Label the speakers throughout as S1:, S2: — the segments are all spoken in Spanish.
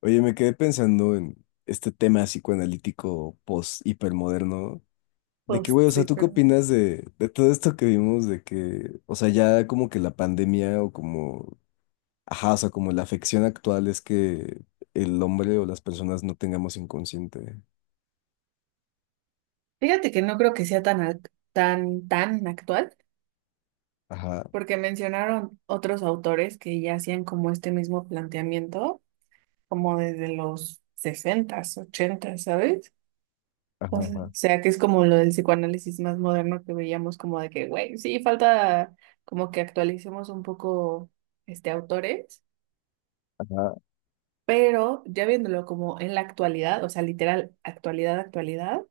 S1: Oye, me quedé pensando en este tema psicoanalítico post-hipermoderno. De que,
S2: Post,
S1: güey, o sea,
S2: sí,
S1: ¿tú qué
S2: pero
S1: opinas de todo esto que vimos? De que, o sea, ya como que la pandemia o como, ajá, o sea, como la afección actual es que el hombre o las personas no tengamos inconsciente.
S2: fíjate que no creo que sea tan actual,
S1: Ajá,
S2: porque mencionaron otros autores que ya hacían como este mismo planteamiento, como desde los sesentas ochentas, ¿sabes?
S1: ajá,
S2: O sea, o
S1: ajá,
S2: sea, que es como lo del psicoanálisis más moderno que veíamos como de que, güey, sí, falta como que actualicemos un poco este autores,
S1: ajá.
S2: pero ya viéndolo como en la actualidad, o sea, literal, actualidad, actualidad.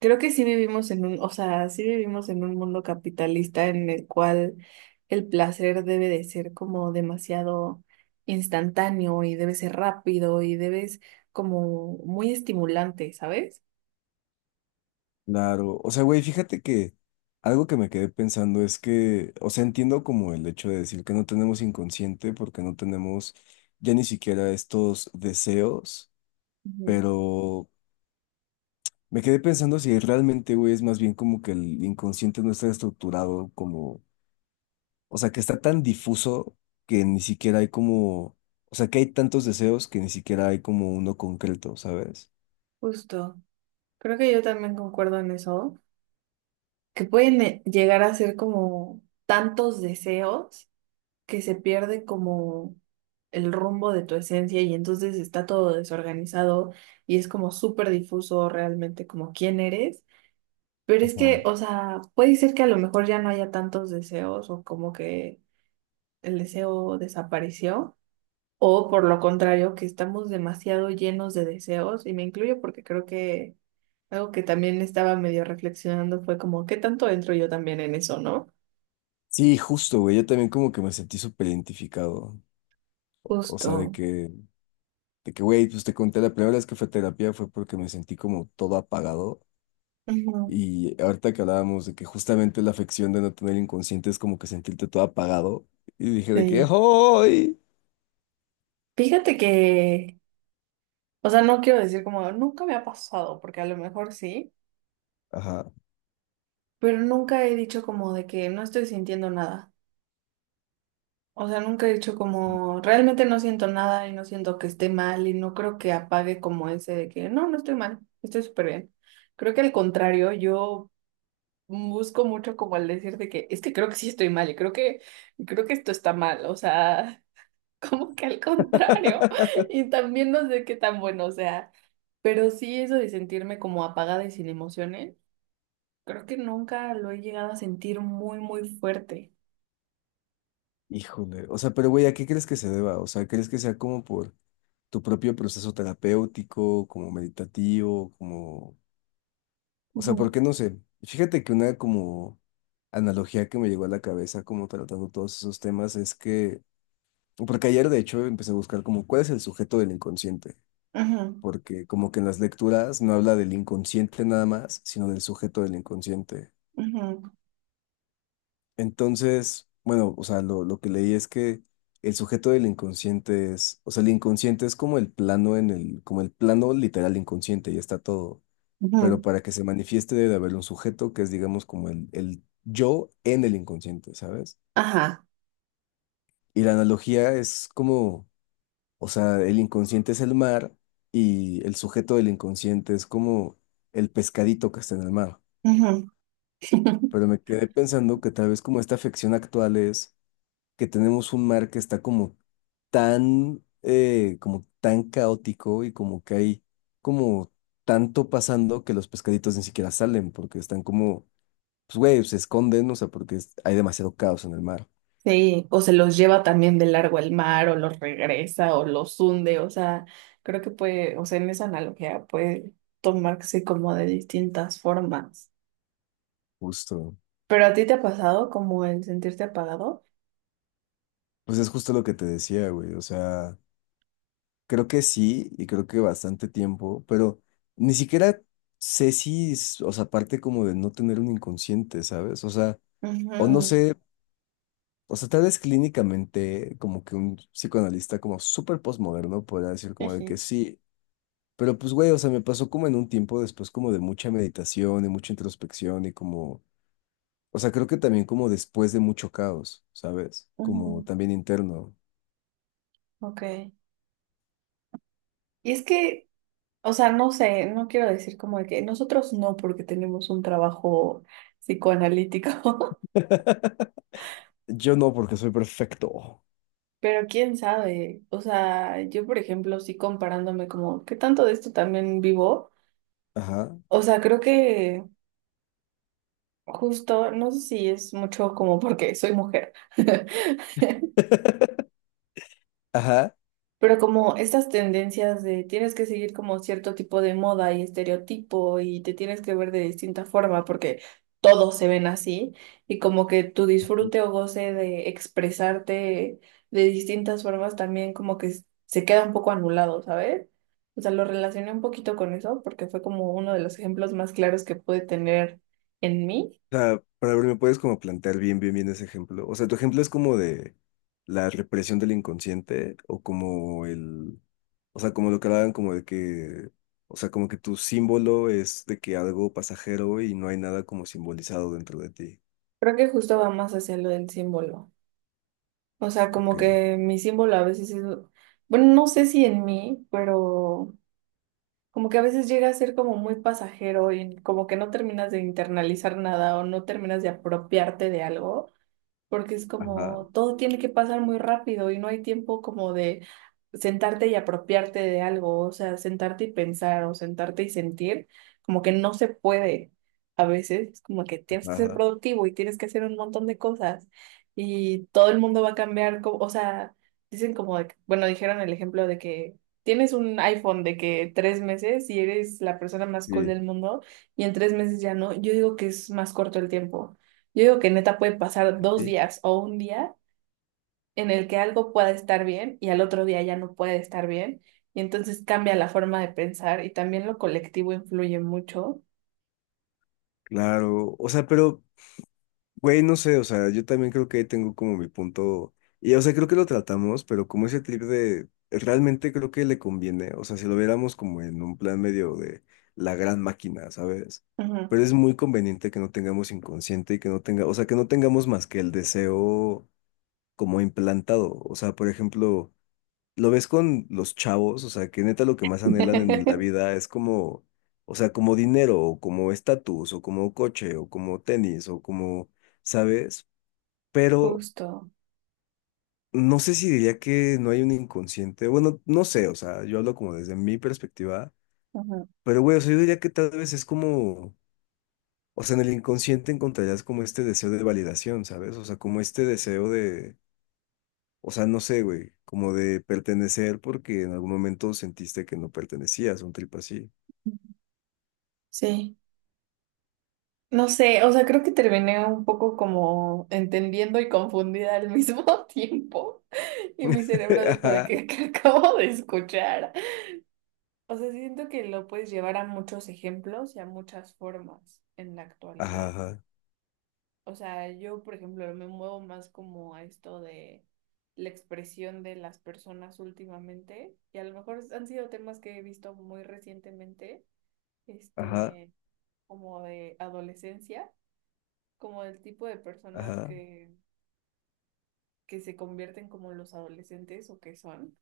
S2: Creo que sí vivimos en un, o sea, sí vivimos en un mundo capitalista en el cual el placer debe de ser como demasiado instantáneo y debe ser rápido y debes como muy estimulante, ¿sabes?
S1: Claro. O sea, güey, fíjate que algo que me quedé pensando es que, o sea, entiendo como el hecho de decir que no tenemos inconsciente porque no tenemos ya ni siquiera estos deseos.
S2: Ujú.
S1: Pero me quedé pensando si realmente, güey, es más bien como que el inconsciente no está estructurado como, o sea, que está tan difuso que ni siquiera hay como, o sea, que hay tantos deseos que ni siquiera hay como uno concreto, ¿sabes?
S2: Justo. Creo que yo también concuerdo en eso, que pueden llegar a ser como tantos deseos que se pierde como el rumbo de tu esencia y entonces está todo desorganizado y es como súper difuso realmente como quién eres. Pero es que, o sea, puede ser que a lo mejor ya no haya tantos deseos o como que el deseo desapareció o por lo contrario, que estamos demasiado llenos de deseos y me incluyo porque creo que algo que también estaba medio reflexionando fue como, ¿qué tanto entro yo también en eso, no?
S1: Sí, justo, güey, yo también como que me sentí súper identificado. O sea, de
S2: Justo.
S1: que, de que, güey, pues te conté la primera vez que fue a terapia fue porque me sentí como todo apagado.
S2: Ujú.
S1: Y ahorita que hablábamos de que justamente la afección de no tener inconsciente es como que sentirte todo apagado. Y dije de que,
S2: Sí.
S1: ¡ay!
S2: Fíjate que o sea, no quiero decir como nunca me ha pasado, porque a lo mejor sí,
S1: Ajá,
S2: pero nunca he dicho como de que no estoy sintiendo nada. O sea, nunca he dicho como realmente no siento nada y no siento que esté mal y no creo que apague como ese de que no, no estoy mal, estoy súper bien. Creo que al contrario, yo busco mucho como al decir de que es que creo que sí estoy mal y creo que esto está mal. O sea, como que al contrario. Y también no sé qué tan bueno, o sea, pero sí eso de sentirme como apagada y sin emociones. Creo que nunca lo he llegado a sentir muy, muy fuerte.
S1: híjole. O sea, pero güey, ¿a qué crees que se deba? O sea, ¿crees que sea como por tu propio proceso terapéutico, como meditativo, como... o sea,
S2: Ujú.
S1: por qué no sé? Fíjate que una como analogía que me llegó a la cabeza como tratando todos esos temas es que... Porque ayer de hecho empecé a buscar como cuál es el sujeto del inconsciente,
S2: Ujú,
S1: porque como que en las lecturas no habla del inconsciente nada más, sino del sujeto del inconsciente.
S2: ujú,
S1: Entonces, bueno, o sea, lo que leí es que el sujeto del inconsciente es, o sea, el inconsciente es como el plano en el, como el plano literal inconsciente, y está todo. Pero
S2: ujú.
S1: para que se manifieste debe de haber un sujeto que es, digamos, como el yo en el inconsciente, ¿sabes?
S2: Ajá.
S1: Y la analogía es como, o sea, el inconsciente es el mar y el sujeto del inconsciente es como el pescadito que está en el mar.
S2: Ujú.
S1: Pero me quedé pensando que tal vez como esta afección actual es que tenemos un mar que está como tan caótico y como que hay como tanto pasando que los pescaditos ni siquiera salen porque están como, pues güey, se esconden, o sea, porque es- hay demasiado caos en el mar.
S2: Sí, o se los lleva también de largo el mar, o los regresa, o los hunde, o sea, creo que puede, o sea, en esa analogía puede tomarse como de distintas formas.
S1: Justo.
S2: ¿Pero a ti te ha pasado como el sentirte apagado?
S1: Pues es justo lo que te decía, güey. O sea, creo que sí y creo que bastante tiempo, pero ni siquiera sé si, es- o sea, aparte como de no tener un inconsciente, ¿sabes? O sea, o no
S2: Ujú,
S1: sé. O sea, tal vez clínicamente, como que un psicoanalista como súper postmoderno podría decir como de que
S2: ujú,
S1: sí, pero pues güey, o sea, me pasó como en un tiempo después como de mucha meditación y mucha introspección y como, o sea, creo que también como después de mucho caos, ¿sabes?
S2: ujú.
S1: Como también interno.
S2: Ok. Y es que o sea, no sé, no quiero decir como de que nosotros no, porque tenemos un trabajo psicoanalítico,
S1: Yo no, porque soy perfecto.
S2: pero quién sabe. O sea, yo, por ejemplo, sí comparándome como, ¿qué tanto de esto también vivo?
S1: Ajá,
S2: O sea, creo que justo, no sé si es mucho como porque soy mujer,
S1: ajá.
S2: pero como estas tendencias de tienes que seguir como cierto tipo de moda y estereotipo y te tienes que ver de distinta forma porque todos se ven así y como que tu disfrute o goce de expresarte de distintas formas también como que se queda un poco anulado, ¿sabes? O sea, lo relacioné un poquito con eso porque fue como uno de los ejemplos más claros que pude tener en mí.
S1: O sea, para ver, ¿me puedes como plantear bien, bien, bien ese ejemplo? O sea, tu ejemplo es como de la represión del inconsciente o como el, o sea, como lo que hablaban como de que, o sea, como que tu símbolo es de que algo pasajero y no hay nada como simbolizado dentro de ti.
S2: Creo que justo va más hacia lo del símbolo. O sea,
S1: Ok.
S2: como que mi símbolo a veces es, bueno, no sé si en mí, pero como que a veces llega a ser como muy pasajero y como que no terminas de internalizar nada o no terminas de apropiarte de algo porque es
S1: Ajá,
S2: como todo tiene que pasar muy rápido y no hay tiempo como de sentarte y apropiarte de algo, o sea, sentarte y pensar o sentarte y sentir, como que no se puede a veces, es como que tienes que
S1: ajá.
S2: ser
S1: Ajá.
S2: productivo y tienes que hacer un montón de cosas y todo el mundo va a cambiar, o sea, dicen como, bueno, dijeron el ejemplo de que… Tienes un iPhone de que 3 meses y eres la persona más cool
S1: Sí,
S2: del mundo y en 3 meses ya no. Yo digo que es más corto el tiempo. Yo digo que neta puede pasar dos
S1: sí,
S2: días o un día en el que algo pueda estar bien y al otro día ya no puede estar bien. Y entonces cambia la forma de pensar y también lo colectivo influye mucho.
S1: claro. O sea, pero... güey, no sé, o sea, yo también creo que ahí tengo como mi punto, y o sea, creo que lo tratamos, pero como ese trip de, realmente creo que le conviene, o sea, si lo viéramos como en un plan medio de la gran máquina, ¿sabes?
S2: Ujú.
S1: Pero es muy conveniente que no tengamos inconsciente y que no tenga, o sea, que no tengamos más que el deseo como implantado, o sea, por ejemplo, lo ves con los chavos, o sea, que neta lo que más anhelan en la vida es como, o sea, como dinero, o como estatus, o como coche, o como tenis, o como... ¿Sabes? Pero
S2: Justo.
S1: no sé si diría que no hay un inconsciente. Bueno, no sé, o sea, yo hablo como desde mi perspectiva,
S2: Ujú.
S1: pero güey, o sea, yo diría que tal vez es como, o sea, en el inconsciente encontrarías como este deseo de validación, ¿sabes? O sea, como este deseo de, o sea, no sé, güey, como de pertenecer porque en algún momento sentiste que no pertenecías, un trip así.
S2: Sí. No sé, o sea, creo que terminé un poco como entendiendo y confundida al mismo tiempo. Y mi cerebro dijo de
S1: Ajá,
S2: que, que acabo de escuchar. O sea, siento que lo puedes llevar a muchos ejemplos y a muchas formas en la actualidad.
S1: ajá,
S2: O sea, yo, por ejemplo, me muevo más como a esto de la expresión de las personas últimamente, y a lo mejor han sido temas que he visto muy recientemente,
S1: ajá,
S2: este, como de adolescencia, como del tipo de personas
S1: ajá,
S2: que se convierten como los adolescentes o que son,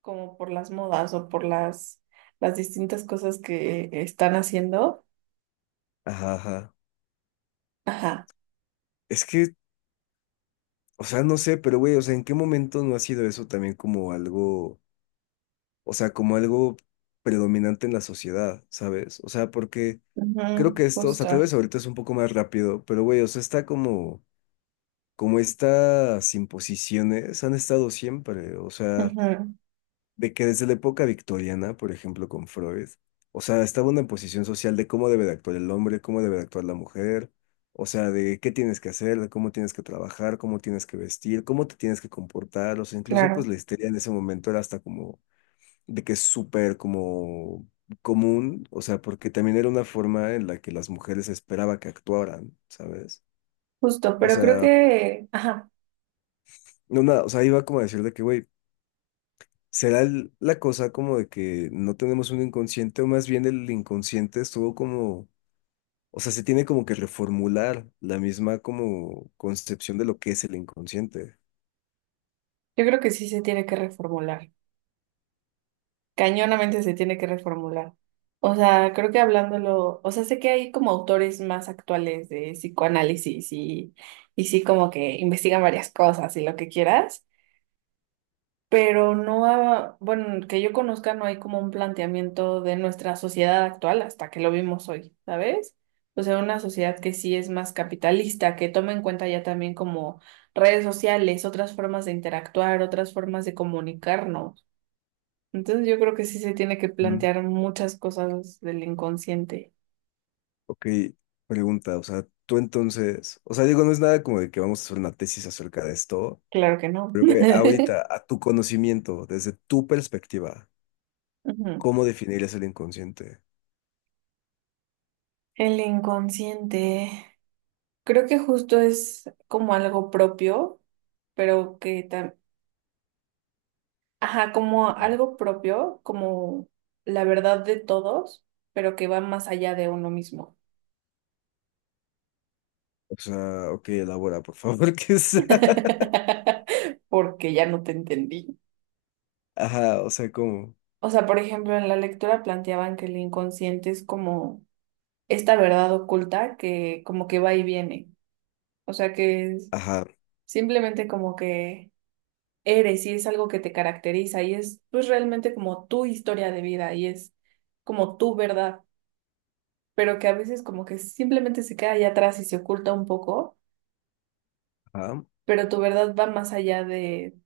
S2: como por las modas o por las distintas cosas que están haciendo.
S1: ajá, ajá.
S2: Ajá,
S1: Es que, o sea, no sé, pero güey, o sea, ¿en qué momento no ha sido eso también como algo? O sea, como algo predominante en la sociedad, ¿sabes? O sea, porque creo
S2: ujú,
S1: que esto, o sea, tal
S2: justo,
S1: vez ahorita es un poco más rápido, pero güey, o sea, está como, como estas imposiciones han estado siempre, o sea,
S2: ujú,
S1: de que desde la época victoriana, por ejemplo, con Freud, o sea, estaba una imposición social de cómo debe de actuar el hombre, cómo debe de actuar la mujer. O sea, de qué tienes que hacer, de cómo tienes que trabajar, cómo tienes que vestir, cómo te tienes que comportar. O sea, incluso
S2: claro,
S1: pues la histeria en ese momento era hasta como de que es súper como común, o sea, porque también era una forma en la que las mujeres esperaba que actuaran, ¿sabes?
S2: justo,
S1: O
S2: pero creo
S1: sea,
S2: que, ajá.
S1: no, nada, o sea, iba como a decir de que, güey, será el- la cosa como de que no tenemos un inconsciente, o más bien el inconsciente estuvo como, o sea, se tiene como que reformular la misma como concepción de lo que es el inconsciente.
S2: Yo creo que sí se tiene que reformular. Cañonamente se tiene que reformular. O sea, creo que hablándolo, o sea, sé que hay como autores más actuales de psicoanálisis y sí como que investigan varias cosas y lo que quieras, pero no, bueno, que yo conozca no hay como un planteamiento de nuestra sociedad actual hasta que lo vimos hoy, ¿sabes? O sea, una sociedad que sí es más capitalista, que toma en cuenta ya también como redes sociales, otras formas de interactuar, otras formas de comunicarnos. Entonces yo creo que sí se tiene que
S1: Mm.
S2: plantear muchas cosas del inconsciente.
S1: Ok, pregunta, o sea, tú entonces, o sea, digo, no es nada como de que vamos a hacer una tesis acerca de esto,
S2: Claro que no.
S1: pero güey, ahorita, a tu conocimiento, desde tu perspectiva,
S2: Ujú.
S1: ¿cómo definirías el inconsciente?
S2: El inconsciente creo que justo es como algo propio, pero que también, ajá, como algo propio, como la verdad de todos, pero que va más allá de uno mismo.
S1: O sea, ok, elabora, por favor, ¿qué es?
S2: Porque ya no te entendí.
S1: Ajá, o sea, ¿cómo?
S2: O sea, por ejemplo, en la lectura planteaban que el inconsciente es como esta verdad oculta que como que va y viene. O sea que es
S1: Ajá,
S2: simplemente como que eres y es algo que te caracteriza y es pues realmente como tu historia de vida y es como tu verdad, pero que a veces como que simplemente se queda allá atrás y se oculta un poco,
S1: ajá,
S2: pero tu verdad va más allá de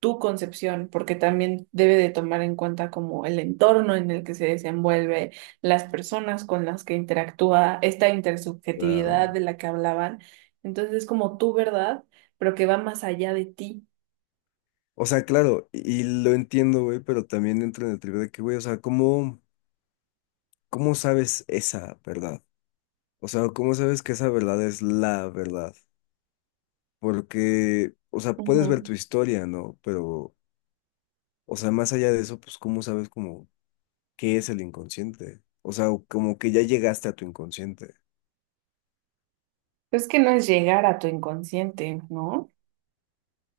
S2: tu concepción, porque también debe de tomar en cuenta como el entorno en el que se desenvuelve, las personas con las que interactúa, esta intersubjetividad
S1: claro.
S2: de la que hablaban. Entonces es como tu verdad, pero que va más allá de ti.
S1: O sea, claro, y lo entiendo, güey, pero también entro en el trivio de que, güey, o sea, ¿cómo, cómo sabes esa verdad? O sea, ¿cómo sabes que esa verdad es la verdad? Porque, o sea, puedes
S2: Ujú.
S1: ver tu historia, ¿no? Pero, o sea, más allá de eso, pues, ¿cómo sabes cómo? ¿Qué es el inconsciente? O sea, como que ya llegaste a tu inconsciente.
S2: Es que no es llegar a tu inconsciente, ¿no?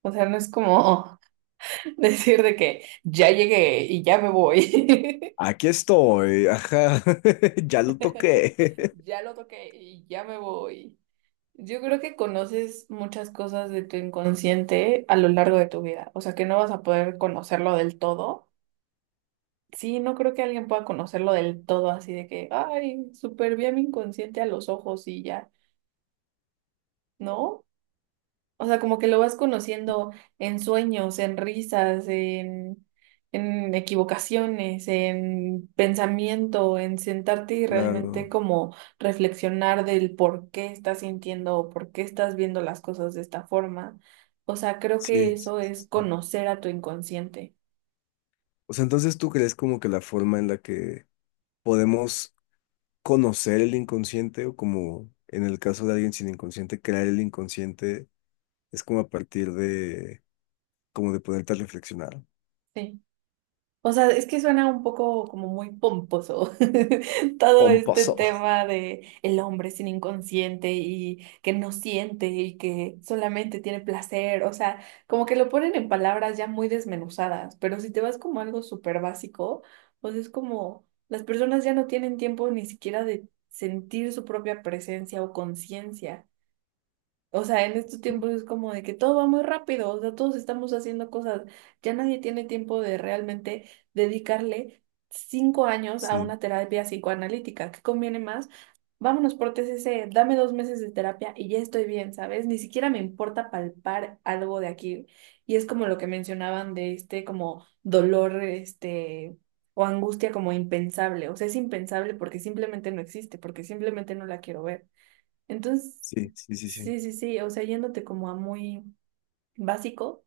S2: O sea, no es como decir de que ya llegué y ya me voy.
S1: Aquí estoy, ajá, ya lo toqué.
S2: Ya lo toqué y ya me voy. Yo creo que conoces muchas cosas de tu inconsciente a lo largo de tu vida. O sea, que no vas a poder conocerlo del todo. Sí, no creo que alguien pueda conocerlo del todo así de que, ay, súper bien mi inconsciente a los ojos y ya. No, o sea, como que lo vas conociendo en sueños, en risas, en, equivocaciones, en pensamiento, en sentarte y realmente
S1: Claro,
S2: como reflexionar del por qué estás sintiendo o por qué estás viendo las cosas de esta forma. O sea, creo que
S1: sí, sí,
S2: eso es
S1: sí. Sí.
S2: conocer a tu inconsciente.
S1: O sea, entonces tú crees como que la forma en la que podemos conocer el inconsciente o como en el caso de alguien sin inconsciente, crear el inconsciente es como a partir de, como de ponerte a reflexionar.
S2: Sí. O sea, es que suena un poco como muy pomposo todo este
S1: Pomposo.
S2: tema de el hombre sin inconsciente y que no siente y que solamente tiene placer. O sea, como que lo ponen en palabras ya muy desmenuzadas, pero si te vas como algo súper básico, pues es como las personas ya no tienen tiempo ni siquiera de sentir su propia presencia o conciencia. O sea, en estos tiempos es como de que todo va muy rápido, o sea, todos estamos haciendo cosas, ya nadie tiene tiempo de realmente dedicarle 5 años a
S1: Sí,
S2: una terapia psicoanalítica. ¿Qué conviene más? Vámonos por TCC, dame 2 meses de terapia y ya estoy bien, ¿sabes? Ni siquiera me importa palpar algo de aquí. Y es como lo que mencionaban de este como dolor, este, o angustia como impensable. O sea, es impensable porque simplemente no existe, porque simplemente no la quiero ver. Entonces,
S1: sí, sí, sí, sí.
S2: sí, sí, sí, o sea, yéndote como a muy básico,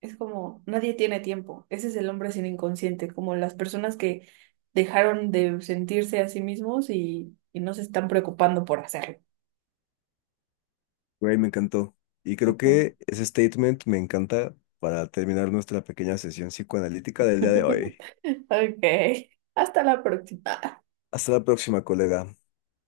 S2: es como nadie tiene tiempo. Ese es el hombre sin inconsciente, como las personas que dejaron de sentirse a sí mismos y no se están preocupando por hacerlo.
S1: Güey, me encantó. Y creo
S2: Ujú.
S1: que ese statement me encanta para terminar nuestra pequeña sesión psicoanalítica del día de hoy.
S2: Ok, hasta la próxima.
S1: Hasta la próxima, colega.